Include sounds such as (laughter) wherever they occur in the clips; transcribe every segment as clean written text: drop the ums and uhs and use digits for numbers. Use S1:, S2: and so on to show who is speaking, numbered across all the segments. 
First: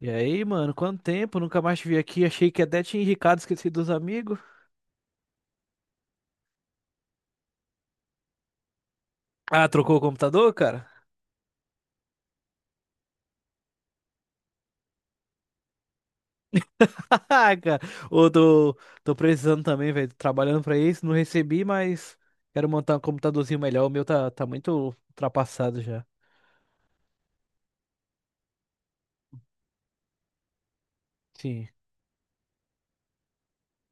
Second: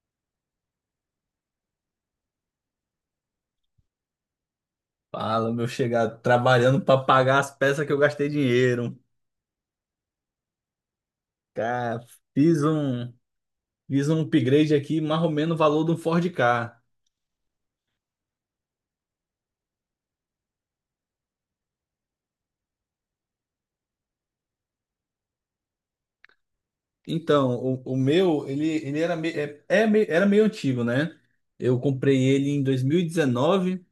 S1: E aí, mano, quanto tempo? Nunca mais te vi aqui. Achei que até tinha enricado, esqueci dos amigos.
S2: Fala, meu chegado, trabalhando para pagar as peças que eu gastei dinheiro.
S1: Ah, trocou o computador, cara?
S2: Cara, fiz um, fiz um upgrade aqui, mais ou menos o valor de um Ford Ka.
S1: (laughs) Ah, cara, ô, tô precisando também, velho. Tô trabalhando pra isso, não recebi, mas quero montar um computadorzinho melhor. O meu tá muito ultrapassado já.
S2: Então, o meu, ele era, me- é, é me- era meio antigo, né?
S1: Sim,
S2: Eu comprei ele em 2019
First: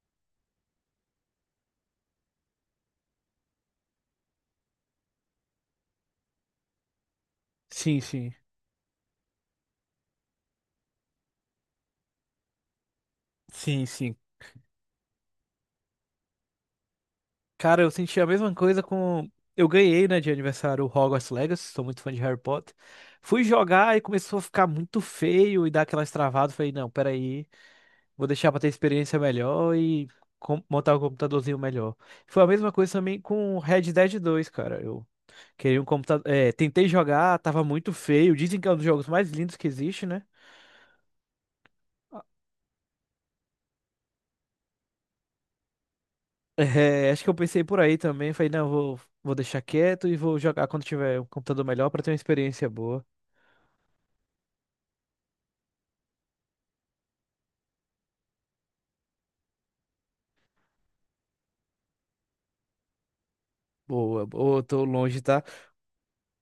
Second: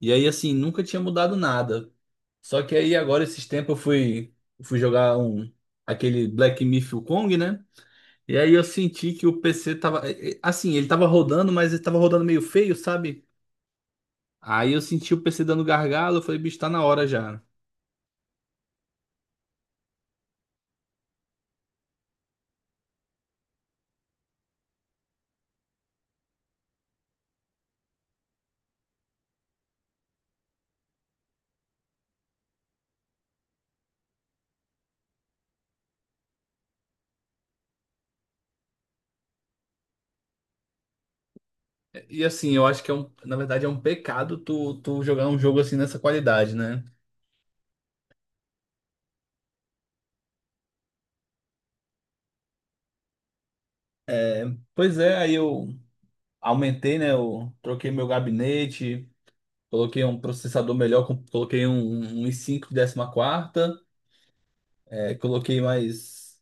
S2: e aí, assim, nunca tinha mudado nada. Só que aí, agora, esses tempos, fui jogar aquele Black Myth Wukong, né?
S1: sim, sim.
S2: E aí eu senti que o PC tava, assim, ele tava rodando, mas ele tava rodando meio feio, sabe?
S1: Sim, sim.
S2: Aí eu senti o PC dando gargalo, eu falei, bicho, tá na hora já.
S1: Cara, eu senti a mesma coisa com. Eu ganhei, né, de aniversário o Hogwarts Legacy, sou muito fã de Harry Potter. Fui jogar e começou a ficar muito feio e dar aquelas travadas. Falei, não, peraí. Vou deixar pra ter experiência melhor e montar um computadorzinho melhor. Foi a mesma coisa também com Red Dead 2, cara. Eu queria um computador. É, tentei jogar, tava muito feio. Dizem que é um dos jogos mais lindos que existe, né? (laughs)
S2: E assim, eu acho que é um, na verdade é um pecado tu jogar um jogo assim nessa qualidade, né?
S1: É, acho que eu pensei por aí também. Falei, não, vou deixar quieto e vou jogar quando tiver um computador melhor pra ter uma experiência boa.
S2: Pois é, aí eu aumentei, né? Eu troquei meu gabinete, coloquei um processador melhor, coloquei um i5 de 14ª,
S1: Boa, boa, tô
S2: é,
S1: longe, tá?
S2: coloquei mais,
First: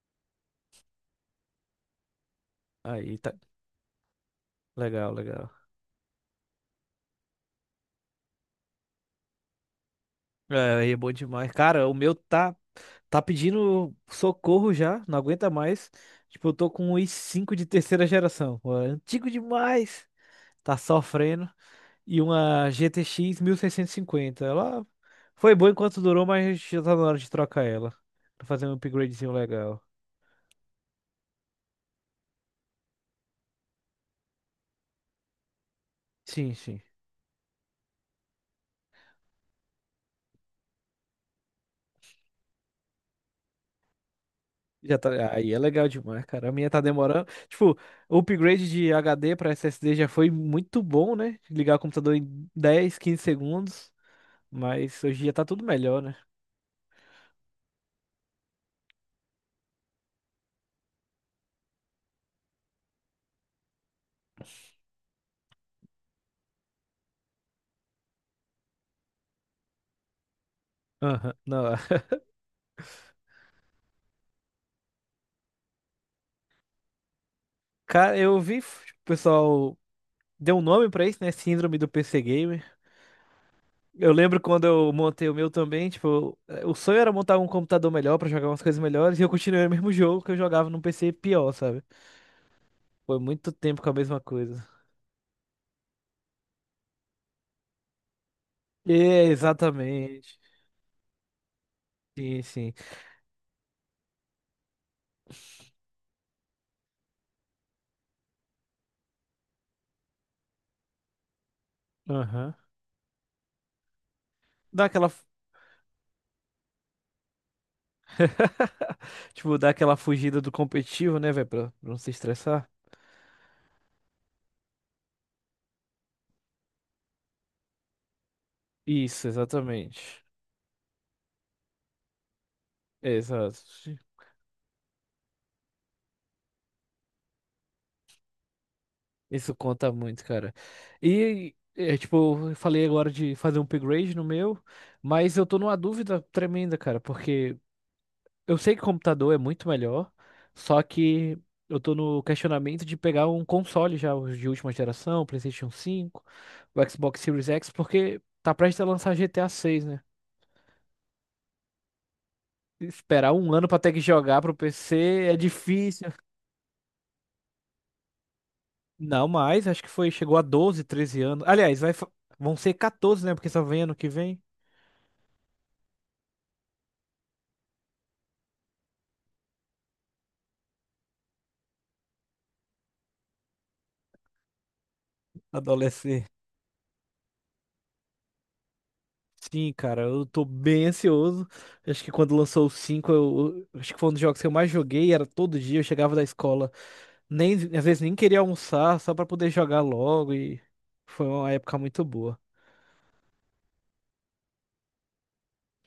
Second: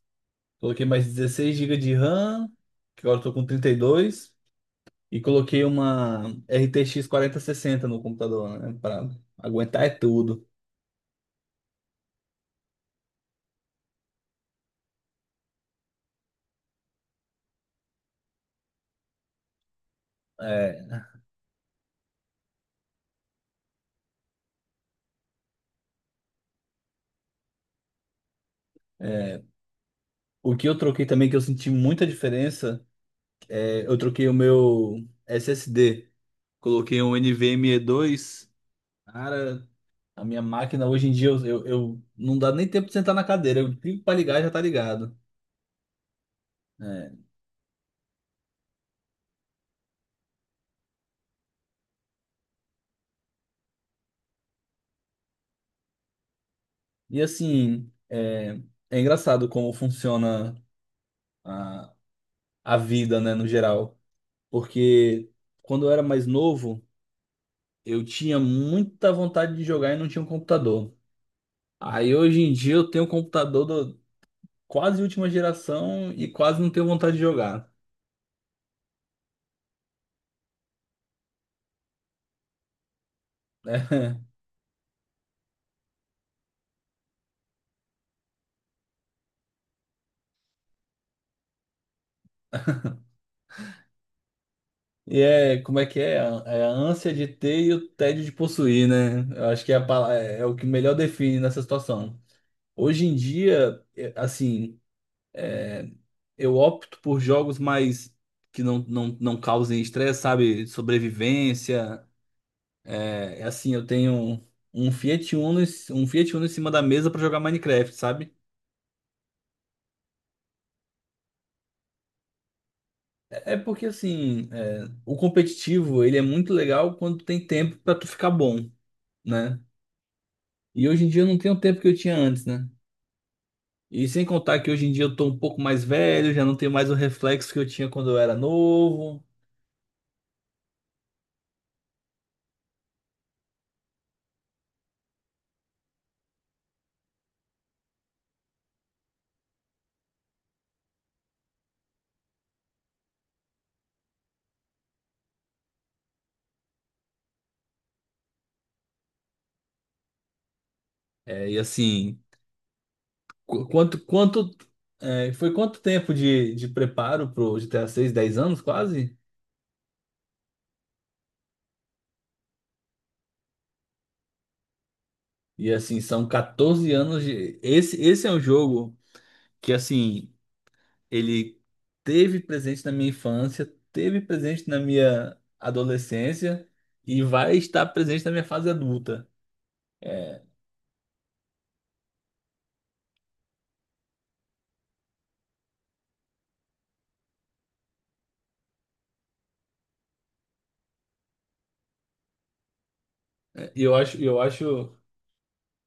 S2: coloquei mais 16 GB de RAM, que
S1: Aí,
S2: agora eu tô
S1: tá.
S2: com 32,
S1: Legal,
S2: e
S1: legal.
S2: coloquei uma RTX 60 no computador, né? Pra aguentar é tudo.
S1: É, é bom demais. Cara, o meu tá pedindo socorro já, não aguenta mais. Tipo, eu tô com um i5 de terceira geração. Pô, é antigo demais. Tá
S2: É.
S1: sofrendo. E uma GTX cinquenta, ela foi boa enquanto durou, mas já tá na hora de trocar ela. Pra fazer um upgradezinho legal.
S2: O que eu troquei também, que eu senti muita diferença, é, eu troquei o meu SSD.
S1: Sim, sim.
S2: Coloquei um NVMe 2. Cara, a minha máquina hoje em dia, não dá nem tempo de sentar na cadeira. Eu clico pra ligar e já tá
S1: Já
S2: ligado.
S1: tá, aí é legal demais, cara. A minha tá
S2: É.
S1: demorando. Tipo, o upgrade de HD pra SSD já foi muito bom, né? Ligar o computador em 10, 15 segundos. Mas hoje em dia tá tudo melhor, né?
S2: E assim, é é engraçado como funciona a, a vida, né, no geral. Porque quando eu era mais novo, eu tinha muita vontade de jogar e não tinha um computador.
S1: Aham, não, é.
S2: Aí hoje em dia eu tenho um computador quase última geração e quase não tenho vontade de jogar,
S1: Cara, eu vi, o pessoal deu um nome pra isso, né? Síndrome do PC Gamer.
S2: né?
S1: Eu
S2: (laughs)
S1: lembro quando eu montei o meu também, tipo, o sonho era montar um computador melhor pra jogar umas coisas melhores e eu continuei o mesmo jogo que eu jogava num PC pior, sabe? Foi muito tempo com a mesma coisa.
S2: E é, como é que é? É a ânsia de ter e o tédio de possuir,
S1: É,
S2: né? Eu acho que é, a pala-
S1: exatamente.
S2: é é o que melhor define nessa situação.
S1: Sim, sim.
S2: Hoje em dia, é, assim, eu opto por jogos mais que não causem estresse, sabe? Sobrevivência.
S1: Aham.
S2: É assim, eu tenho um
S1: Dá
S2: um
S1: aquela, fu-
S2: Fiat Uno, um Fiat Uno em cima da mesa para jogar Minecraft, sabe?
S1: tipo, dá aquela fugida do competitivo, né, velho, pra não se estressar.
S2: É porque assim, é, o competitivo ele é muito legal quando tem tempo pra tu ficar bom,
S1: Isso,
S2: né?
S1: exatamente.
S2: E hoje em dia eu não tenho o tempo que eu tinha antes, né?
S1: Exato.
S2: E sem contar que hoje em dia eu tô um pouco mais velho, já não tenho mais o reflexo que eu tinha quando eu era novo.
S1: Isso conta muito, cara. E, é, tipo, eu falei agora de fazer um upgrade no meu, mas eu tô numa dúvida tremenda, cara, porque eu sei que computador é muito melhor, só que eu tô no questionamento de pegar um console já os de última geração, PlayStation 5, o Xbox Series X, porque tá prestes a lançar GTA 6, né?
S2: É, e assim,
S1: Esperar um ano
S2: qu-
S1: pra ter
S2: quanto,
S1: que jogar pro
S2: quanto,
S1: PC é
S2: foi quanto
S1: difícil.
S2: tempo de preparo pro GTA 6, 10 anos quase?
S1: Não mais, acho que foi, chegou a 12, 13 anos. Aliás, vai, vão ser 14, né? Porque só vem ano que vem.
S2: E assim, são 14 anos. De. Esse é um jogo que assim, ele teve presente na minha infância, teve presente na minha
S1: Adolescer.
S2: adolescência e vai estar presente na minha fase adulta.
S1: Sim, cara, eu
S2: É,
S1: tô bem ansioso. Acho que quando lançou o cinco, acho que foi um dos jogos que eu mais joguei, era todo dia, eu chegava da escola, nem às vezes nem queria almoçar, só pra poder jogar logo e foi uma época muito boa.
S2: e eu acho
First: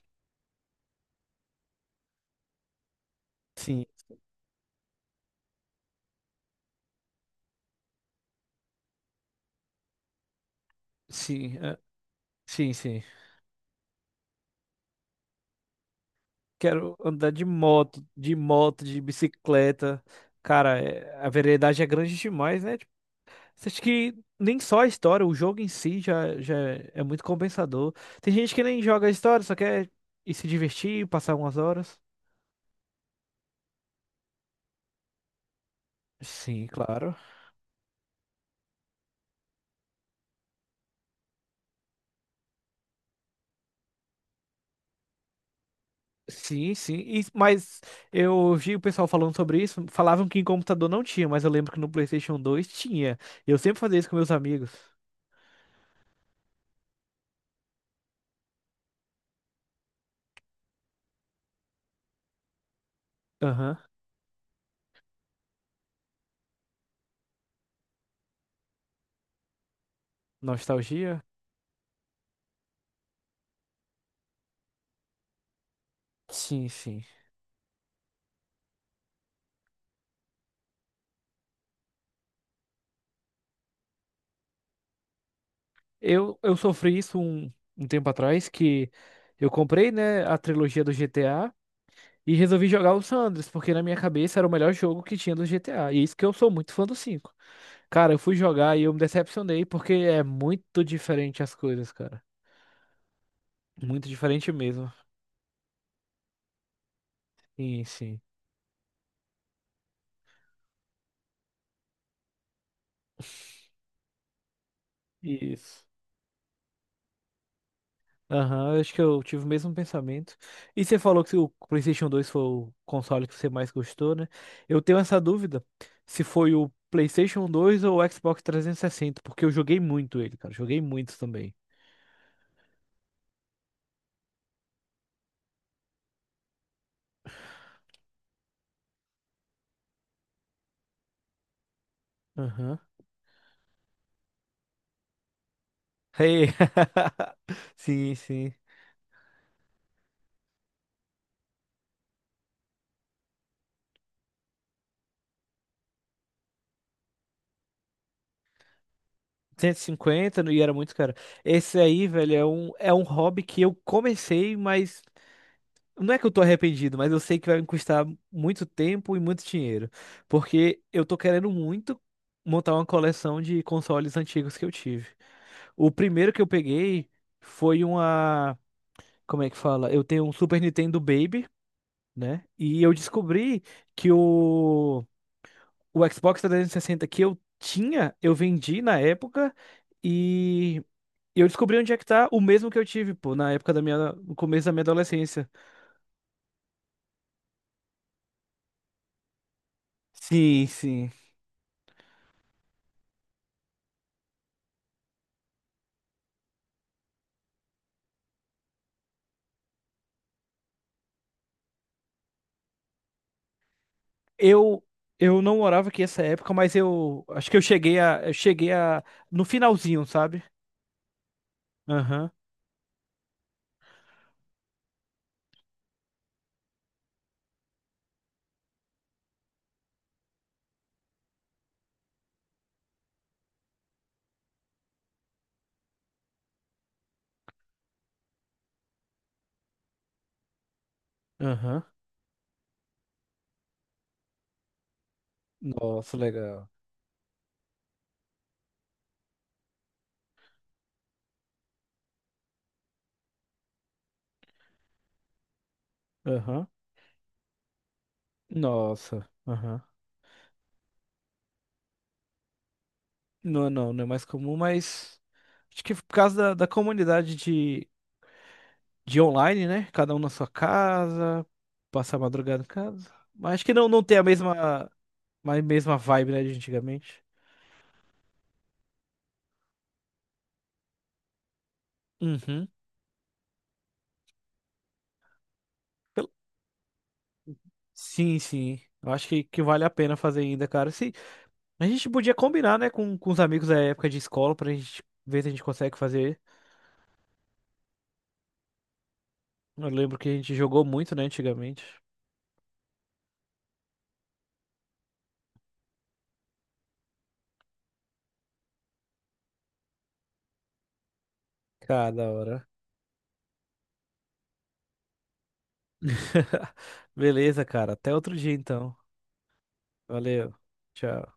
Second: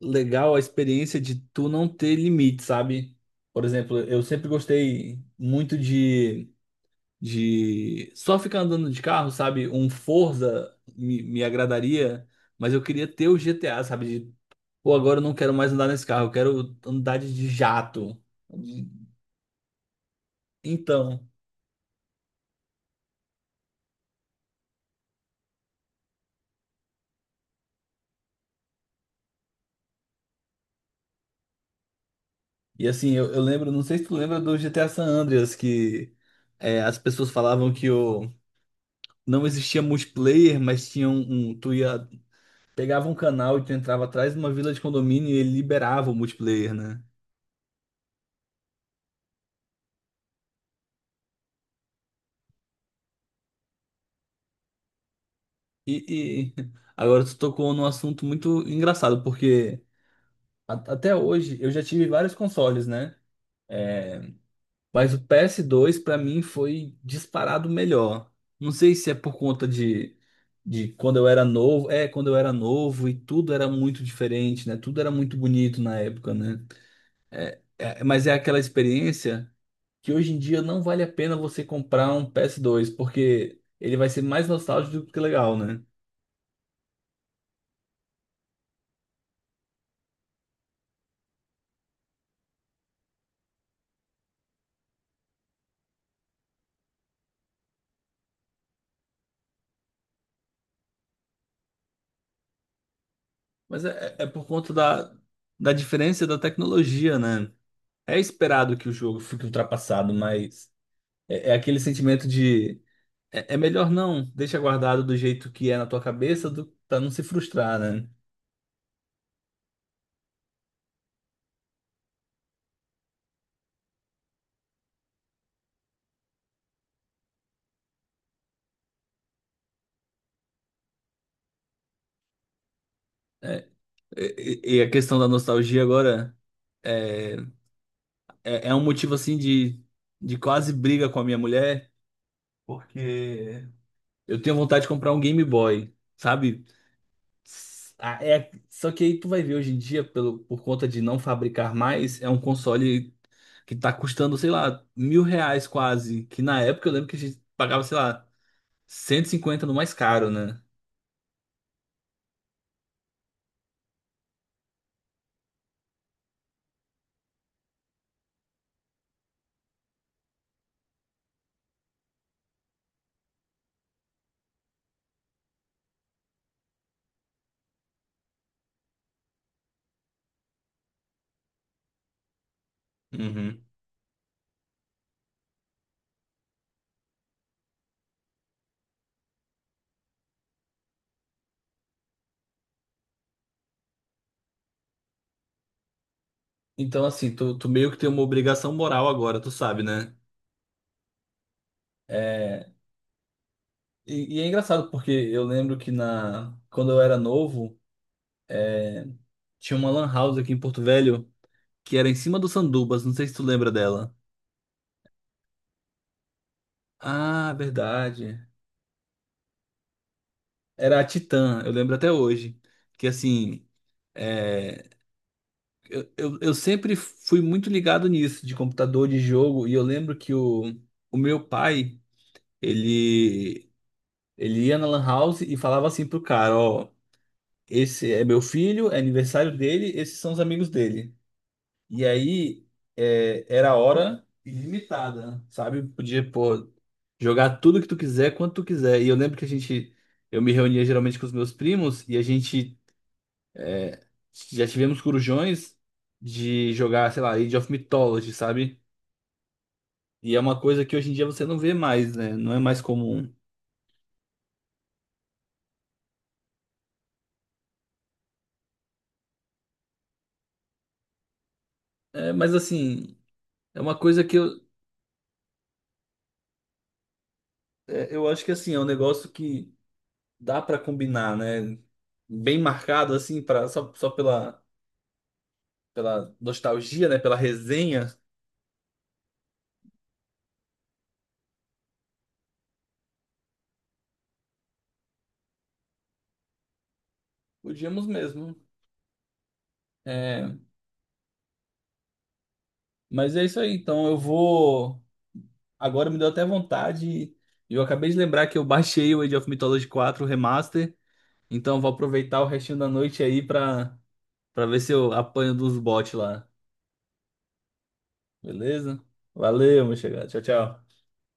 S2: legal a experiência de tu não ter limite, sabe? Por
S1: Sim,
S2: exemplo, eu sempre gostei muito de só ficar andando de carro, sabe? Um Forza me
S1: sim, é,
S2: agradaria,
S1: sim,
S2: mas eu
S1: sim.
S2: queria ter o GTA, sabe? De, pô, agora eu não quero mais andar nesse carro, eu quero
S1: Quero
S2: andar
S1: andar
S2: de
S1: de
S2: de
S1: moto,
S2: jato.
S1: de moto, de bicicleta. Cara,
S2: Então,
S1: a velocidade é grande demais, né? Você acha que nem só a história, o jogo em si já, já é muito compensador. Tem gente que nem joga a história, só quer ir se divertir, passar umas horas.
S2: e assim, eu lembro, não sei se tu lembra do GTA San Andreas, que
S1: Sim,
S2: é, as
S1: claro.
S2: pessoas falavam que não existia multiplayer, mas tinha. Tu ia, pegava um canal e tu entrava atrás de uma vila de condomínio e ele liberava o multiplayer,
S1: Sim, sim.
S2: né?
S1: Mas eu vi o pessoal falando sobre isso. Falavam que em computador não tinha, mas eu lembro que no PlayStation dois tinha. Eu sempre fazia isso com meus amigos.
S2: E (laughs) agora tu tocou num assunto muito engraçado, porque até hoje eu já tive vários consoles, né?
S1: Aham.
S2: É, mas o PS2 pra mim foi disparado melhor. Não sei se é por conta de quando
S1: Nostalgia?
S2: eu era novo, é, quando eu era novo e tudo era muito diferente, né? Tudo era muito bonito na época, né?
S1: Sim, sim.
S2: Mas é aquela experiência que hoje em dia não vale a pena você comprar um PS2, porque ele vai ser mais nostálgico do que legal, né?
S1: Eu sofri isso um tempo atrás, que eu comprei, né, a trilogia do GTA. E resolvi jogar o San Andreas, porque na minha cabeça era o melhor jogo que tinha do GTA. E é isso que eu sou muito fã do cinco. Cara, eu fui jogar e eu me decepcionei, porque é muito diferente as coisas, cara.
S2: Mas
S1: Muito
S2: é, é por
S1: diferente
S2: conta
S1: mesmo.
S2: da, da diferença da tecnologia, né?
S1: Sim,
S2: É
S1: sim.
S2: esperado que o jogo fique ultrapassado, mas é aquele sentimento de... É, é melhor não, deixa guardado do jeito que é
S1: Isso.
S2: na tua cabeça, do, pra não se frustrar, né?
S1: Aham, eu acho que eu tive o mesmo pensamento. E você falou que o PlayStation dois foi o console que você mais gostou, né? Eu tenho essa dúvida se foi o PlayStation dois ou o Xbox 360, porque eu joguei muito ele, cara. Joguei muito também.
S2: É, e a questão da nostalgia agora é, é um motivo assim de quase briga com a minha mulher,
S1: Aham.
S2: porque eu tenho vontade de comprar um Game Boy,
S1: Hey.
S2: sabe?
S1: (laughs) Sim,
S2: É,
S1: sim.
S2: só que aí tu vai ver hoje em dia, pelo, por conta de não fabricar mais, é um console que tá custando, sei lá, R$ 1.000 quase. Que na época eu lembro que a gente pagava, sei lá, 150 no mais caro,
S1: 150 e cinquenta, e
S2: né?
S1: era muito caro. Esse aí, velho, é um hobby que eu comecei, mas não é que eu tô arrependido, mas eu sei que vai me custar muito tempo e muito dinheiro. Porque eu tô querendo muito montar uma coleção de consoles antigos que eu tive. O primeiro que eu peguei foi uma. Como é que fala? Eu tenho um Super Nintendo Baby, né? E eu descobri
S2: Uhum.
S1: que o Xbox 360 que eu tinha, eu vendi na época. E e eu descobri onde é que tá o mesmo que eu tive, pô, na época da minha, no começo da minha adolescência.
S2: Então, assim, tu meio que tem uma obrigação moral agora, tu sabe, né?
S1: Sim, sim.
S2: É, e é engraçado porque eu lembro que, na, quando eu era novo, tinha uma lan house aqui em Porto Velho que era em cima do Sandubas, não sei se tu lembra dela.
S1: Eu eu não morava aqui essa época, mas eu acho
S2: Ah,
S1: que eu cheguei a eu
S2: verdade.
S1: cheguei a no finalzinho, sabe?
S2: Era a Titã, eu lembro até
S1: Aham.
S2: hoje. Que assim, é, eu sempre fui muito ligado nisso, de computador, de jogo, e eu lembro que o meu pai, ele, ele ia na lan house e falava assim pro cara: ó, esse é meu filho, é aniversário dele, esses são os amigos dele.
S1: Aham.
S2: E aí é, era hora ilimitada, sabe?
S1: Nossa,
S2: Podia,
S1: legal.
S2: pô, jogar tudo que tu quiser, quanto tu quiser. E eu lembro que a gente, eu me reunia geralmente com os meus primos e a gente já tivemos corujões
S1: Aham.
S2: de jogar, sei lá, Age of Mythology, sabe?
S1: Nossa. Aham.
S2: E é uma coisa que hoje em dia você não vê mais, né? Não é mais comum.
S1: Não, é não, não é mais comum, mas acho que por causa da comunidade de online, né? Cada um na sua casa, passar a
S2: É, mas
S1: madrugada em casa.
S2: assim,
S1: Mas acho que
S2: é
S1: não
S2: uma
S1: não tem a
S2: coisa que eu,
S1: mesma a mesma vibe, né, de antigamente.
S2: é, eu acho que assim, é um negócio que dá pra combinar, né? Bem
S1: Uhum.
S2: marcado assim, para só, só pela
S1: Pel-
S2: pela nostalgia, né, pela resenha,
S1: Sim, sim. Eu acho que vale a pena fazer ainda, cara. Se... A gente podia combinar, né, com os amigos da época de escola pra gente ver se a gente consegue fazer.
S2: podíamos mesmo.
S1: Eu lembro que a gente
S2: É,
S1: jogou muito, né, antigamente.
S2: mas é isso aí, então eu vou agora me deu até vontade e eu acabei de lembrar que eu baixei o Age of Mythology 4 Remaster, então vou
S1: Cara, da
S2: aproveitar o
S1: hora.
S2: restinho da noite aí pra para ver se eu apanho dos bots lá.
S1: (laughs) Beleza, cara. Até outro dia, então.
S2: Beleza? Valeu, meu chegado. Tchau,
S1: Valeu.
S2: tchau.
S1: Tchau.